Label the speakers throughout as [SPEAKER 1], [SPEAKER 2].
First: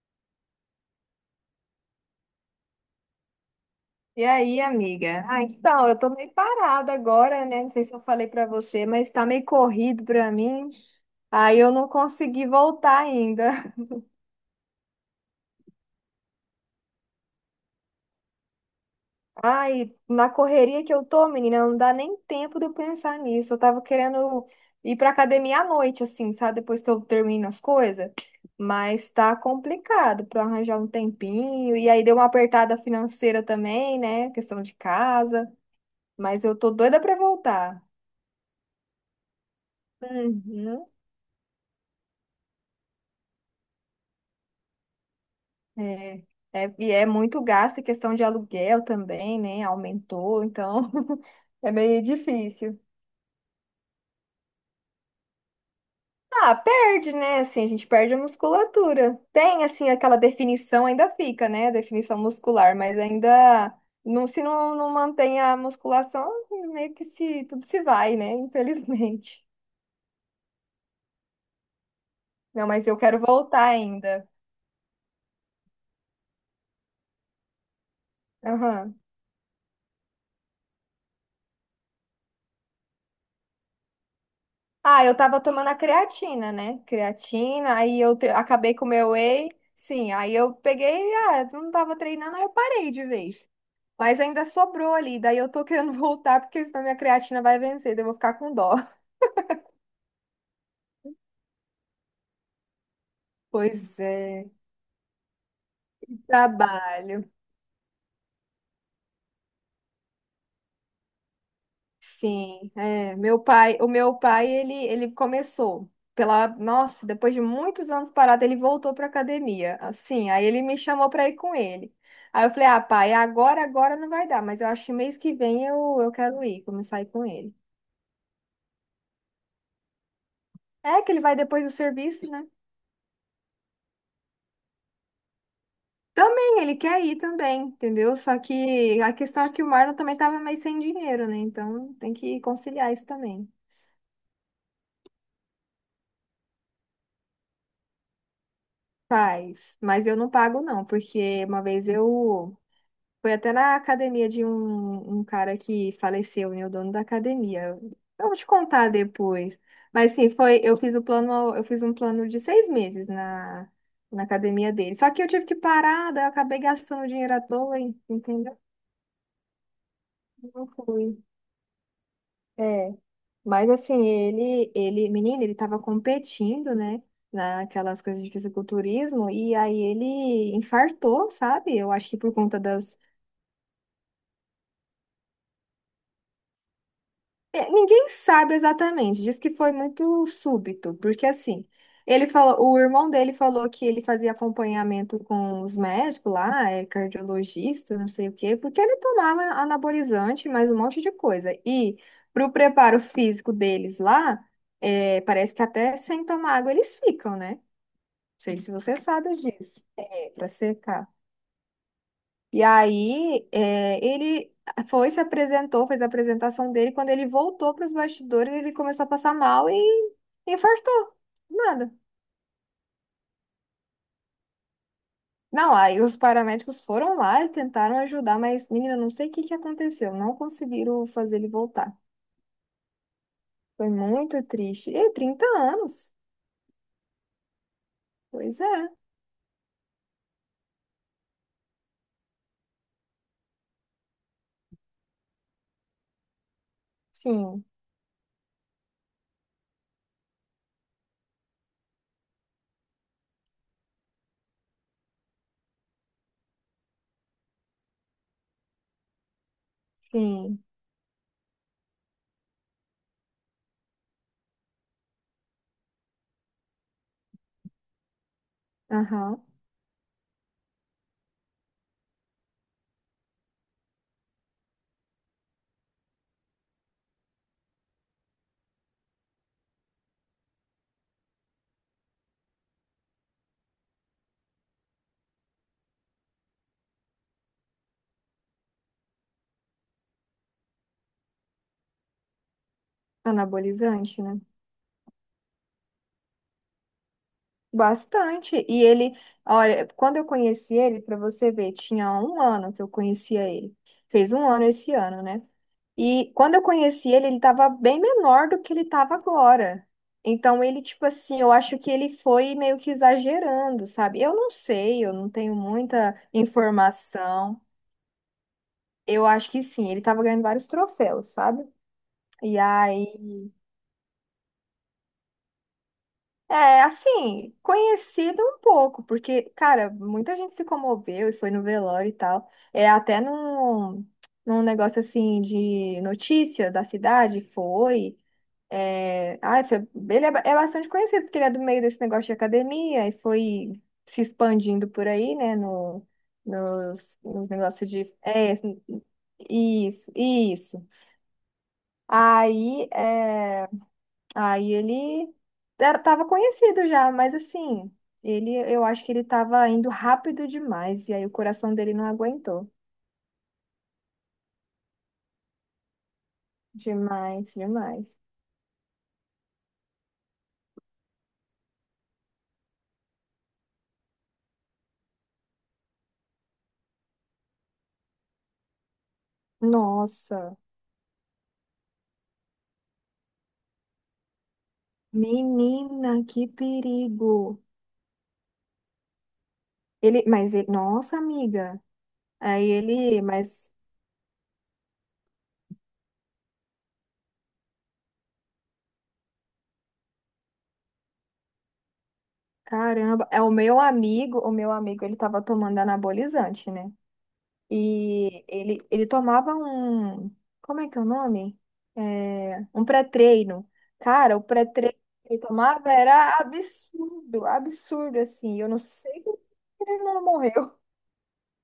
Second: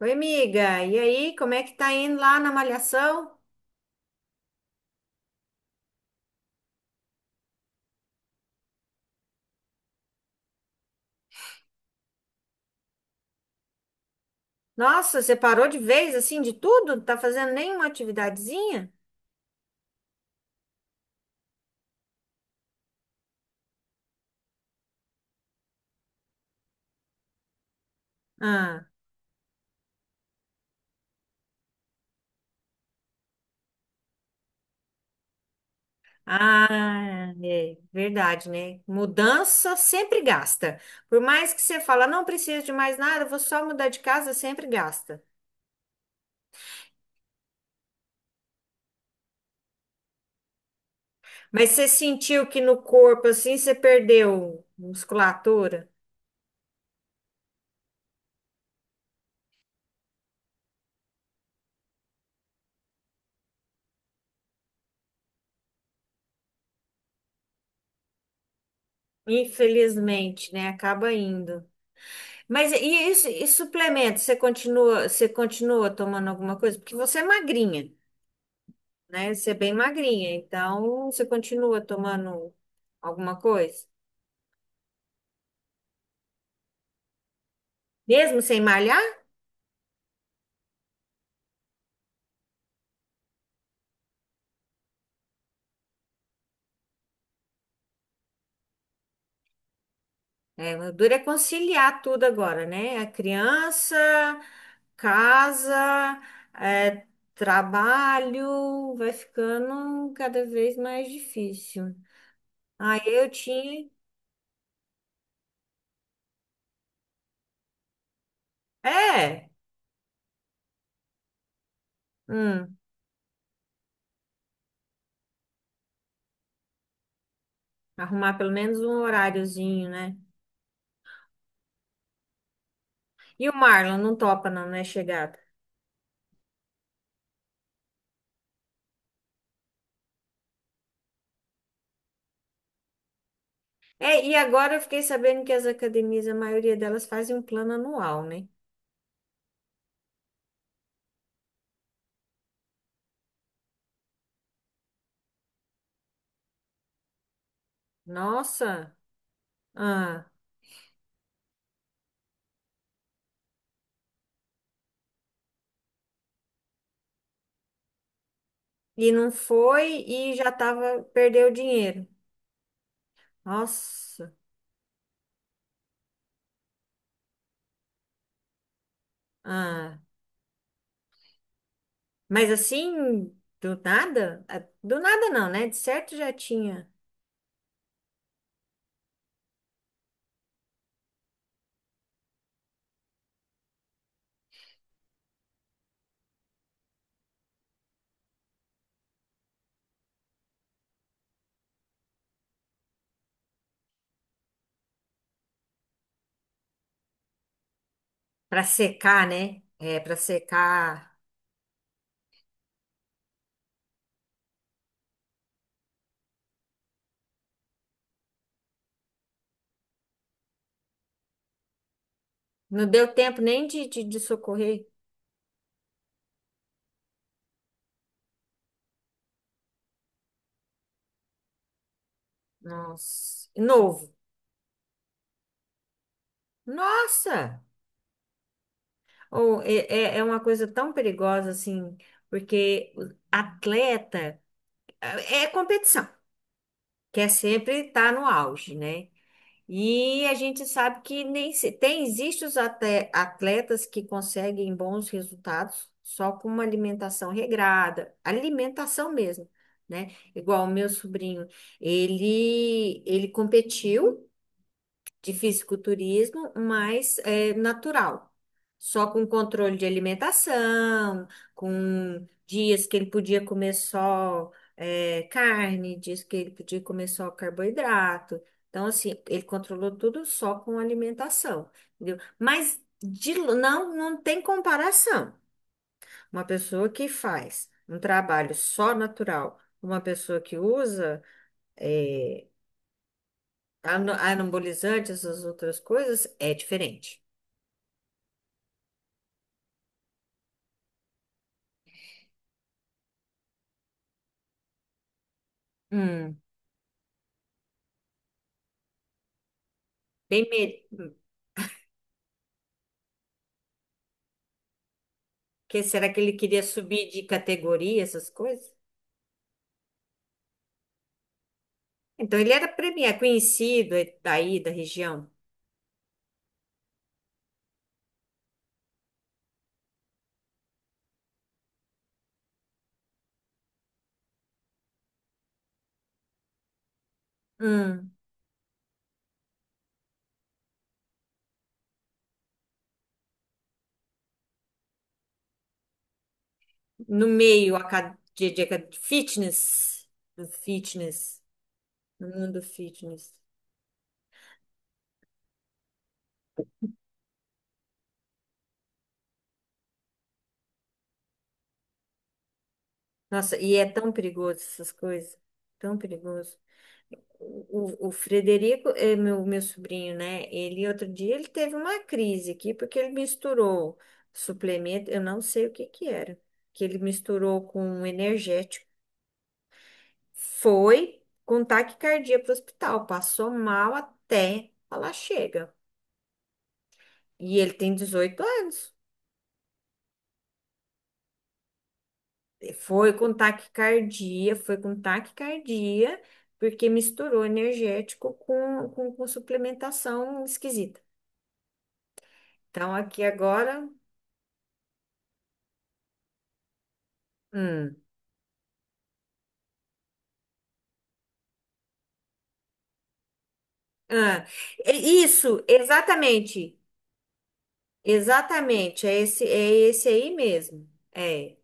[SPEAKER 1] Oi, amiga. E aí, como é que tá indo lá na malhação?
[SPEAKER 2] E aí, amiga? Ah, então, eu tô meio parada agora, né? Não sei se eu falei pra você, mas tá meio corrido pra mim. Aí eu não consegui voltar ainda.
[SPEAKER 1] Nossa, você parou de vez assim de tudo? Não tá fazendo nenhuma atividadezinha?
[SPEAKER 2] Ai, na correria que eu tô, menina, não dá nem tempo de eu pensar nisso. Eu tava querendo ir pra academia à noite, assim, sabe? Depois que eu termino as coisas.
[SPEAKER 1] Ah,
[SPEAKER 2] Mas tá complicado pra arranjar um tempinho. E aí deu uma apertada financeira também, né? Questão de casa. Mas eu tô doida pra
[SPEAKER 1] ah, é
[SPEAKER 2] voltar.
[SPEAKER 1] verdade, né? Mudança sempre gasta.
[SPEAKER 2] Uhum.
[SPEAKER 1] Por mais que você fala, não preciso de mais nada, vou só mudar de casa, sempre gasta.
[SPEAKER 2] É, e é muito gasto, e questão de aluguel também, né? Aumentou, então
[SPEAKER 1] Mas
[SPEAKER 2] é
[SPEAKER 1] você
[SPEAKER 2] meio
[SPEAKER 1] sentiu que
[SPEAKER 2] difícil.
[SPEAKER 1] no corpo assim você perdeu musculatura?
[SPEAKER 2] Ah, perde, né? Assim, a gente perde a musculatura. Tem, assim, aquela definição ainda fica, né? a definição muscular, mas ainda não, se não, não mantém a musculação, meio que se, tudo se vai, né? Infelizmente.
[SPEAKER 1] Infelizmente, né? Acaba indo.
[SPEAKER 2] Não,
[SPEAKER 1] Mas e,
[SPEAKER 2] mas eu quero
[SPEAKER 1] isso, e
[SPEAKER 2] voltar
[SPEAKER 1] suplemento?
[SPEAKER 2] ainda.
[SPEAKER 1] Você continua tomando alguma coisa? Porque você é magrinha,
[SPEAKER 2] Aham.
[SPEAKER 1] né? Você é bem magrinha, então você continua tomando alguma coisa?
[SPEAKER 2] Ah, eu tava tomando a creatina, né? Creatina, aí eu
[SPEAKER 1] Mesmo sem
[SPEAKER 2] acabei com o
[SPEAKER 1] malhar?
[SPEAKER 2] meu whey. Sim, aí eu peguei, ah, não tava treinando, aí eu parei de vez. Mas ainda sobrou ali, daí eu tô querendo voltar, porque senão minha creatina vai vencer, daí eu vou ficar com dó.
[SPEAKER 1] É, o duro é conciliar tudo agora, né? A criança,
[SPEAKER 2] Pois é,
[SPEAKER 1] casa, é,
[SPEAKER 2] trabalho.
[SPEAKER 1] trabalho, vai ficando cada vez mais difícil.
[SPEAKER 2] Sim,
[SPEAKER 1] Aí
[SPEAKER 2] é,
[SPEAKER 1] eu
[SPEAKER 2] meu pai, o
[SPEAKER 1] tinha.
[SPEAKER 2] meu pai, ele começou pela, nossa, depois de muitos anos parado, ele voltou para
[SPEAKER 1] É,
[SPEAKER 2] academia. Assim, aí ele me chamou para ir com ele. Aí eu falei:
[SPEAKER 1] hum,
[SPEAKER 2] "Ah, pai, agora não vai dar, mas eu acho que mês que vem eu quero ir, começar a ir com ele".
[SPEAKER 1] arrumar pelo menos um horáriozinho, né?
[SPEAKER 2] É que ele vai depois do serviço, né?
[SPEAKER 1] E o Marlon não topa, não, não é chegada.
[SPEAKER 2] Também ele quer ir também, entendeu? Só que a questão é que o Marlon também tava meio sem dinheiro, né? Então tem que conciliar isso também.
[SPEAKER 1] É, e agora eu fiquei sabendo que as academias, a maioria delas fazem um plano anual, né?
[SPEAKER 2] Faz, mas eu não pago não, porque uma vez eu foi até na academia de um cara que faleceu, né? O dono da academia. Eu vou te contar
[SPEAKER 1] Nossa!
[SPEAKER 2] depois. Mas
[SPEAKER 1] Ah,
[SPEAKER 2] sim, foi, eu fiz o plano, eu fiz um plano de 6 meses na academia dele. Só que eu tive que parar, daí eu acabei gastando dinheiro à toa, hein, entendeu?
[SPEAKER 1] e não foi e já
[SPEAKER 2] Não
[SPEAKER 1] tava,
[SPEAKER 2] fui.
[SPEAKER 1] perdeu o dinheiro.
[SPEAKER 2] É. Mas assim,
[SPEAKER 1] Nossa!
[SPEAKER 2] menino, ele tava competindo, né? Naquelas coisas de fisiculturismo, e aí
[SPEAKER 1] Ah,
[SPEAKER 2] ele infartou, sabe? Eu acho que por
[SPEAKER 1] mas
[SPEAKER 2] conta das
[SPEAKER 1] assim, do nada? Ah, do nada não, né? De certo já tinha.
[SPEAKER 2] é, ninguém sabe exatamente, diz que foi muito súbito, porque assim, ele falou, o irmão dele falou que ele fazia acompanhamento com os médicos lá, é cardiologista, não sei o quê, porque ele tomava anabolizante, mais um monte de coisa. E pro preparo físico deles lá, é, parece que até sem tomar água eles ficam, né? Não sei
[SPEAKER 1] Pra
[SPEAKER 2] se você
[SPEAKER 1] secar,
[SPEAKER 2] sabe
[SPEAKER 1] né?
[SPEAKER 2] disso.
[SPEAKER 1] É, pra
[SPEAKER 2] É, para secar.
[SPEAKER 1] secar.
[SPEAKER 2] E aí, é, ele foi, se apresentou, fez a apresentação dele. Quando ele voltou para os bastidores, ele começou a passar mal e infartou. Do nada.
[SPEAKER 1] Não deu tempo nem de socorrer.
[SPEAKER 2] Não, aí os paramédicos foram lá e tentaram ajudar, mas, menina, não sei o que que aconteceu. Não conseguiram fazer ele voltar.
[SPEAKER 1] Nossa!
[SPEAKER 2] Foi
[SPEAKER 1] Novo.
[SPEAKER 2] muito triste. E 30 anos.
[SPEAKER 1] Nossa!
[SPEAKER 2] Pois é.
[SPEAKER 1] Ou é uma coisa tão perigosa assim, porque o atleta é competição, quer
[SPEAKER 2] Sim,
[SPEAKER 1] sempre estar no auge, né? E a gente sabe que nem se- tem existem os atletas que conseguem bons resultados só com uma alimentação regrada, alimentação mesmo, né?
[SPEAKER 2] sim.
[SPEAKER 1] Igual o meu sobrinho, ele competiu de fisiculturismo, mas é natural. Só com
[SPEAKER 2] Aham.
[SPEAKER 1] controle de alimentação, com dias que ele podia comer só carne, dias que ele podia comer só carboidrato. Então, assim, ele controlou tudo só com alimentação, entendeu? Mas não, não tem comparação. Uma pessoa que faz um trabalho só natural, uma pessoa que usa é,
[SPEAKER 2] Anabolizante, né?
[SPEAKER 1] anabolizante, essas outras coisas, é diferente.
[SPEAKER 2] Bastante. E ele, olha, quando eu conheci ele, para você ver, tinha um ano que eu conhecia ele. Fez um ano esse ano, né? E
[SPEAKER 1] Hum,
[SPEAKER 2] quando eu conheci ele, ele estava bem menor do que ele estava agora.
[SPEAKER 1] bem,
[SPEAKER 2] Então ele, tipo assim, eu acho que ele foi meio que exagerando, sabe? Eu não sei, eu não tenho
[SPEAKER 1] que será
[SPEAKER 2] muita
[SPEAKER 1] que ele queria subir de
[SPEAKER 2] informação.
[SPEAKER 1] categoria, essas coisas?
[SPEAKER 2] Eu acho que sim, ele estava ganhando vários troféus, sabe?
[SPEAKER 1] Então ele
[SPEAKER 2] E
[SPEAKER 1] era
[SPEAKER 2] aí
[SPEAKER 1] premiado, conhecido daí da região.
[SPEAKER 2] é, assim, conhecido um pouco, porque, cara, muita gente se comoveu e foi no velório e tal. É, até num negócio assim de notícia da cidade,
[SPEAKER 1] Hum,
[SPEAKER 2] foi. É, ai, foi, ele é, é bastante conhecido, porque ele é do meio desse negócio de academia e foi se expandindo por aí, né, no, nos,
[SPEAKER 1] no
[SPEAKER 2] nos
[SPEAKER 1] meio
[SPEAKER 2] negócios de. É,
[SPEAKER 1] de fitness,
[SPEAKER 2] isso,
[SPEAKER 1] do
[SPEAKER 2] isso.
[SPEAKER 1] fitness, no mundo
[SPEAKER 2] Aí,
[SPEAKER 1] fitness.
[SPEAKER 2] é. Aí ele era, tava conhecido já, mas assim, ele, eu acho que ele tava indo rápido demais, e aí o coração dele não aguentou.
[SPEAKER 1] Nossa, e é tão perigoso essas coisas, tão perigoso.
[SPEAKER 2] Demais,
[SPEAKER 1] O
[SPEAKER 2] demais.
[SPEAKER 1] Frederico é meu sobrinho, né? Ele outro dia ele teve uma crise aqui porque ele misturou suplemento, eu não sei o que que era, que ele misturou com um energético,
[SPEAKER 2] Nossa,
[SPEAKER 1] foi com taquicardia para o hospital, passou mal até falar chega.
[SPEAKER 2] menina, que
[SPEAKER 1] E
[SPEAKER 2] perigo.
[SPEAKER 1] ele tem 18 anos.
[SPEAKER 2] Ele, mas ele, nossa, amiga. Aí
[SPEAKER 1] E Foi
[SPEAKER 2] ele,
[SPEAKER 1] com
[SPEAKER 2] mas
[SPEAKER 1] taquicardia, foi com taquicardia, porque misturou energético com suplementação esquisita. Então aqui
[SPEAKER 2] caramba, é
[SPEAKER 1] agora.
[SPEAKER 2] o meu amigo, ele tava tomando anabolizante, né?
[SPEAKER 1] hum,
[SPEAKER 2] E ele tomava um. Como é que é o nome? É, um pré-treino. Cara, o
[SPEAKER 1] Ah, é
[SPEAKER 2] pré-treino que ele
[SPEAKER 1] isso,
[SPEAKER 2] tomava era
[SPEAKER 1] exatamente,
[SPEAKER 2] absurdo, absurdo, assim. Eu não
[SPEAKER 1] exatamente,
[SPEAKER 2] sei como
[SPEAKER 1] é
[SPEAKER 2] ele
[SPEAKER 1] esse
[SPEAKER 2] não
[SPEAKER 1] aí
[SPEAKER 2] morreu.
[SPEAKER 1] mesmo. É.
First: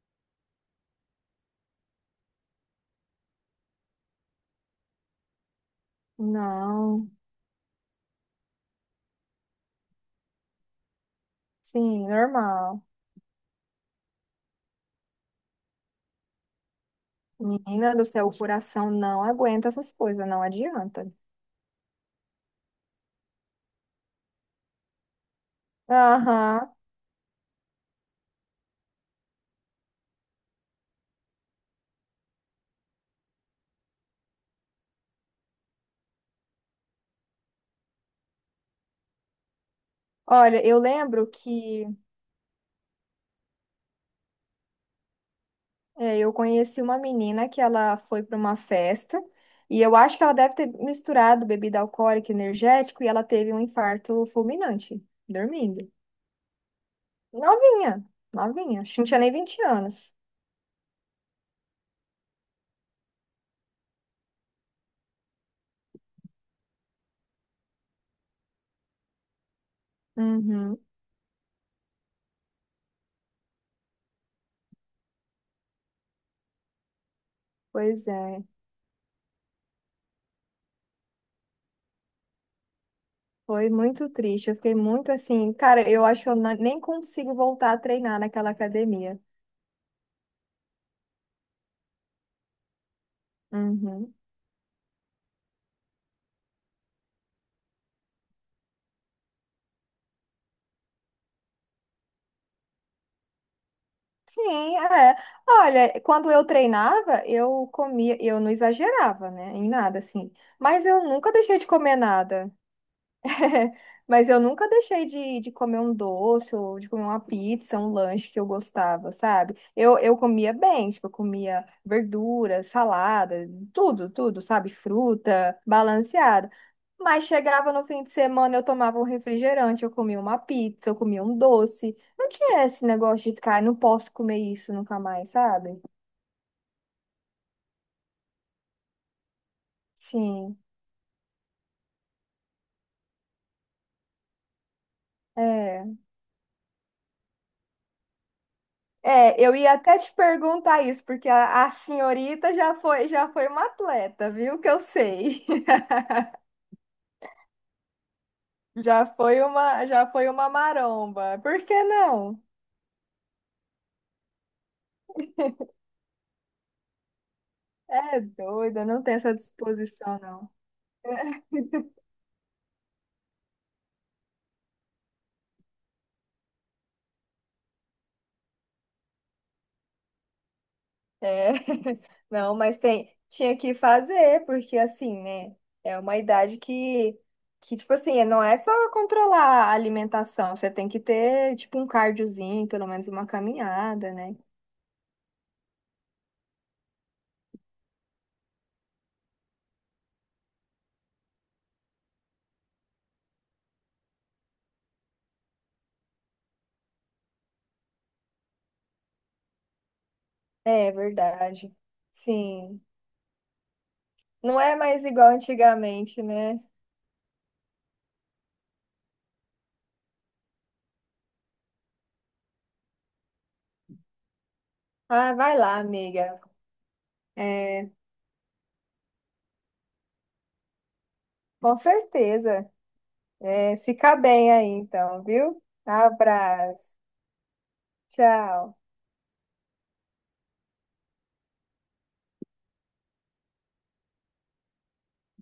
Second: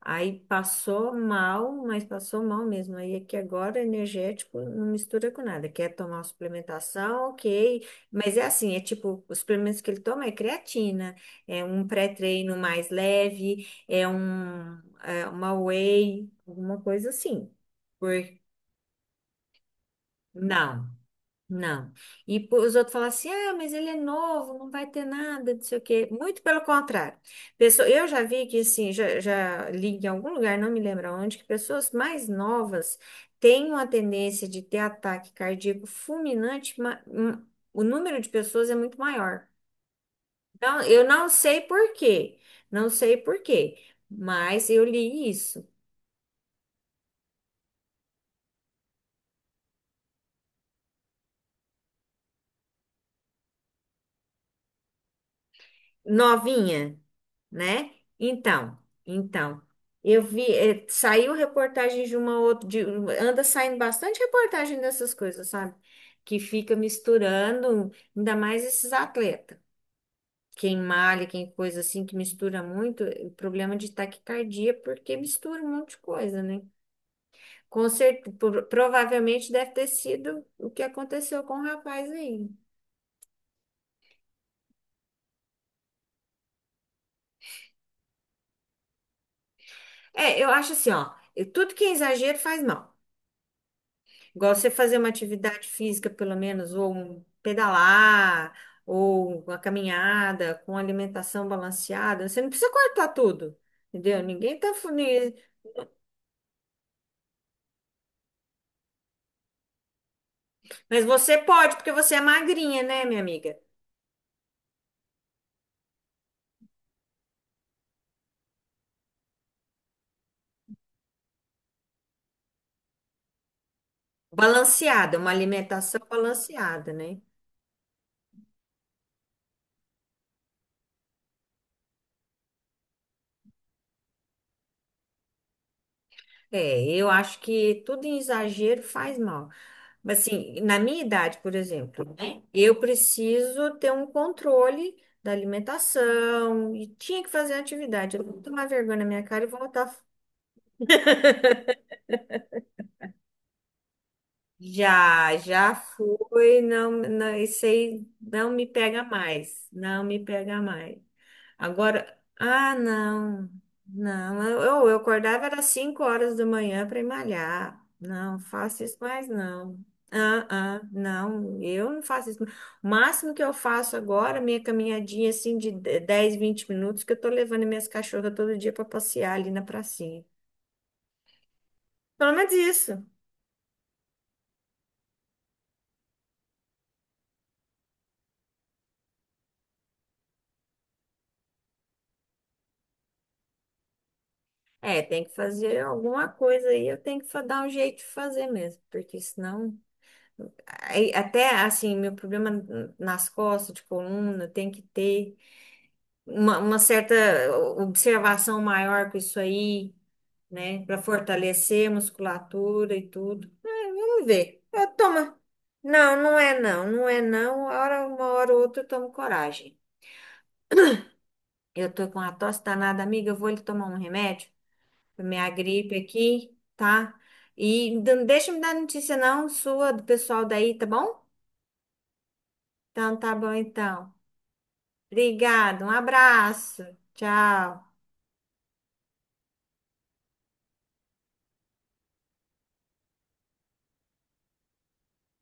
[SPEAKER 1] Aí passou mal, mas passou mal mesmo. Aí é que agora energético não mistura com nada. Quer tomar uma
[SPEAKER 2] Não,
[SPEAKER 1] suplementação, ok. Mas é assim, é tipo, os suplementos que ele toma é creatina, é um
[SPEAKER 2] sim,
[SPEAKER 1] pré-treino
[SPEAKER 2] normal.
[SPEAKER 1] mais leve, é um, é uma whey, alguma coisa assim.
[SPEAKER 2] Menina do
[SPEAKER 1] Por...
[SPEAKER 2] céu, o coração não aguenta essas coisas, não
[SPEAKER 1] Não.
[SPEAKER 2] adianta.
[SPEAKER 1] Não. E pô, os outros falam assim: ah, mas ele é novo, não vai ter nada, não sei o quê. Muito pelo
[SPEAKER 2] Aham.
[SPEAKER 1] contrário. Pessoa, eu já vi que, assim, já li em algum lugar, não me lembro onde, que pessoas mais novas têm uma tendência de ter ataque cardíaco fulminante, o número de pessoas é muito maior.
[SPEAKER 2] Olha, eu
[SPEAKER 1] Então, eu
[SPEAKER 2] lembro
[SPEAKER 1] não sei
[SPEAKER 2] que
[SPEAKER 1] por quê, não sei por quê, mas eu li isso.
[SPEAKER 2] é, eu conheci uma menina que ela foi para uma festa e eu acho que ela deve ter misturado bebida alcoólica e energético e ela teve um infarto fulminante, dormindo.
[SPEAKER 1] Novinha, né?
[SPEAKER 2] Novinha,
[SPEAKER 1] Então,
[SPEAKER 2] novinha, acho que não tinha nem 20
[SPEAKER 1] então,
[SPEAKER 2] anos.
[SPEAKER 1] eu vi, saiu reportagem de uma outra, anda saindo bastante reportagem dessas coisas, sabe? Que fica misturando, ainda mais esses atletas. Quem
[SPEAKER 2] Uhum,
[SPEAKER 1] malha, quem coisa assim, que mistura muito, problema de taquicardia, porque mistura um monte de coisa, né? Com
[SPEAKER 2] pois é,
[SPEAKER 1] certeza, provavelmente deve ter sido o que aconteceu com o rapaz aí.
[SPEAKER 2] foi muito triste. Eu fiquei muito assim, cara, eu acho que eu nem consigo voltar a treinar naquela academia.
[SPEAKER 1] É, eu acho assim, ó, tudo que é exagero faz mal.
[SPEAKER 2] Uhum.
[SPEAKER 1] Igual você fazer uma atividade física, pelo menos, ou um pedalar, ou uma caminhada com alimentação balanceada. Você não precisa cortar tudo, entendeu? Ninguém tá.
[SPEAKER 2] Sim, é. Olha, quando eu treinava, eu comia, eu não exagerava, né, em nada, assim. Mas eu
[SPEAKER 1] Mas
[SPEAKER 2] nunca
[SPEAKER 1] você
[SPEAKER 2] deixei de
[SPEAKER 1] pode, porque
[SPEAKER 2] comer
[SPEAKER 1] você é
[SPEAKER 2] nada.
[SPEAKER 1] magrinha, né, minha amiga?
[SPEAKER 2] Mas eu nunca deixei de, comer um doce ou de comer uma pizza, um lanche que eu gostava, sabe? eu comia bem, tipo, eu comia verdura, salada, tudo, tudo, sabe?
[SPEAKER 1] Balanceada, uma
[SPEAKER 2] Fruta,
[SPEAKER 1] alimentação
[SPEAKER 2] balanceada.
[SPEAKER 1] balanceada, né?
[SPEAKER 2] Mas chegava no fim de semana, eu tomava um refrigerante, eu comia uma pizza, eu comia um doce. Não tinha esse negócio de ficar, "Ai, não posso comer isso nunca mais, sabe?
[SPEAKER 1] É, eu acho que tudo em exagero faz mal. Mas
[SPEAKER 2] Sim,
[SPEAKER 1] assim, na minha idade, por exemplo, né, eu preciso ter um controle da
[SPEAKER 2] é.
[SPEAKER 1] alimentação e tinha que fazer atividade. Eu vou tomar vergonha na minha
[SPEAKER 2] É,
[SPEAKER 1] cara e
[SPEAKER 2] eu
[SPEAKER 1] vou
[SPEAKER 2] ia
[SPEAKER 1] botar.
[SPEAKER 2] até te perguntar isso, porque a, senhorita já foi uma atleta, viu? Que eu
[SPEAKER 1] Já,
[SPEAKER 2] sei.
[SPEAKER 1] já fui, não, não, isso aí não me pega mais, não
[SPEAKER 2] Já
[SPEAKER 1] me
[SPEAKER 2] foi uma
[SPEAKER 1] pega mais.
[SPEAKER 2] maromba. Por que
[SPEAKER 1] Agora,
[SPEAKER 2] não?
[SPEAKER 1] ah, não, não, eu acordava era 5 horas da manhã para ir malhar.
[SPEAKER 2] É
[SPEAKER 1] Não,
[SPEAKER 2] doida,
[SPEAKER 1] faço isso
[SPEAKER 2] não tem
[SPEAKER 1] mais
[SPEAKER 2] essa
[SPEAKER 1] não.
[SPEAKER 2] disposição,
[SPEAKER 1] Ah,
[SPEAKER 2] não.
[SPEAKER 1] ah, não, eu não faço isso. O máximo que eu faço agora, minha caminhadinha assim de 10, 20 minutos, que eu tô levando minhas cachorras todo dia para passear ali na pracinha.
[SPEAKER 2] É,
[SPEAKER 1] Pelo menos
[SPEAKER 2] não, mas
[SPEAKER 1] isso.
[SPEAKER 2] tem, tinha que fazer, porque assim, né? É uma idade que, tipo assim, não é só controlar a alimentação, você tem que ter, tipo, um cardiozinho, pelo menos uma caminhada, né?
[SPEAKER 1] É, tem que fazer alguma coisa aí, eu tenho que dar um jeito de fazer mesmo, porque senão. Aí, até assim, meu problema nas costas, de coluna, tem que ter uma certa observação maior com isso aí, né?
[SPEAKER 2] É
[SPEAKER 1] Para
[SPEAKER 2] verdade.
[SPEAKER 1] fortalecer a
[SPEAKER 2] Sim.
[SPEAKER 1] musculatura e tudo. É, vamos
[SPEAKER 2] Não
[SPEAKER 1] ver.
[SPEAKER 2] é
[SPEAKER 1] Eu
[SPEAKER 2] mais igual
[SPEAKER 1] tomo. Não,
[SPEAKER 2] antigamente,
[SPEAKER 1] não
[SPEAKER 2] né?
[SPEAKER 1] é não, não é não. Uma hora ou outra eu tomo coragem. Eu tô com a tosse danada, amiga. Eu vou lhe tomar um remédio para
[SPEAKER 2] Ah,
[SPEAKER 1] minha
[SPEAKER 2] vai lá,
[SPEAKER 1] gripe
[SPEAKER 2] amiga.
[SPEAKER 1] aqui, tá?
[SPEAKER 2] É,
[SPEAKER 1] E não deixa me dar notícia não sua, do pessoal daí, tá bom?
[SPEAKER 2] com certeza.
[SPEAKER 1] Então tá bom
[SPEAKER 2] É,
[SPEAKER 1] então.
[SPEAKER 2] fica bem aí, então, viu?
[SPEAKER 1] Obrigada, um abraço.
[SPEAKER 2] Abraço.
[SPEAKER 1] Tchau.
[SPEAKER 2] Tchau.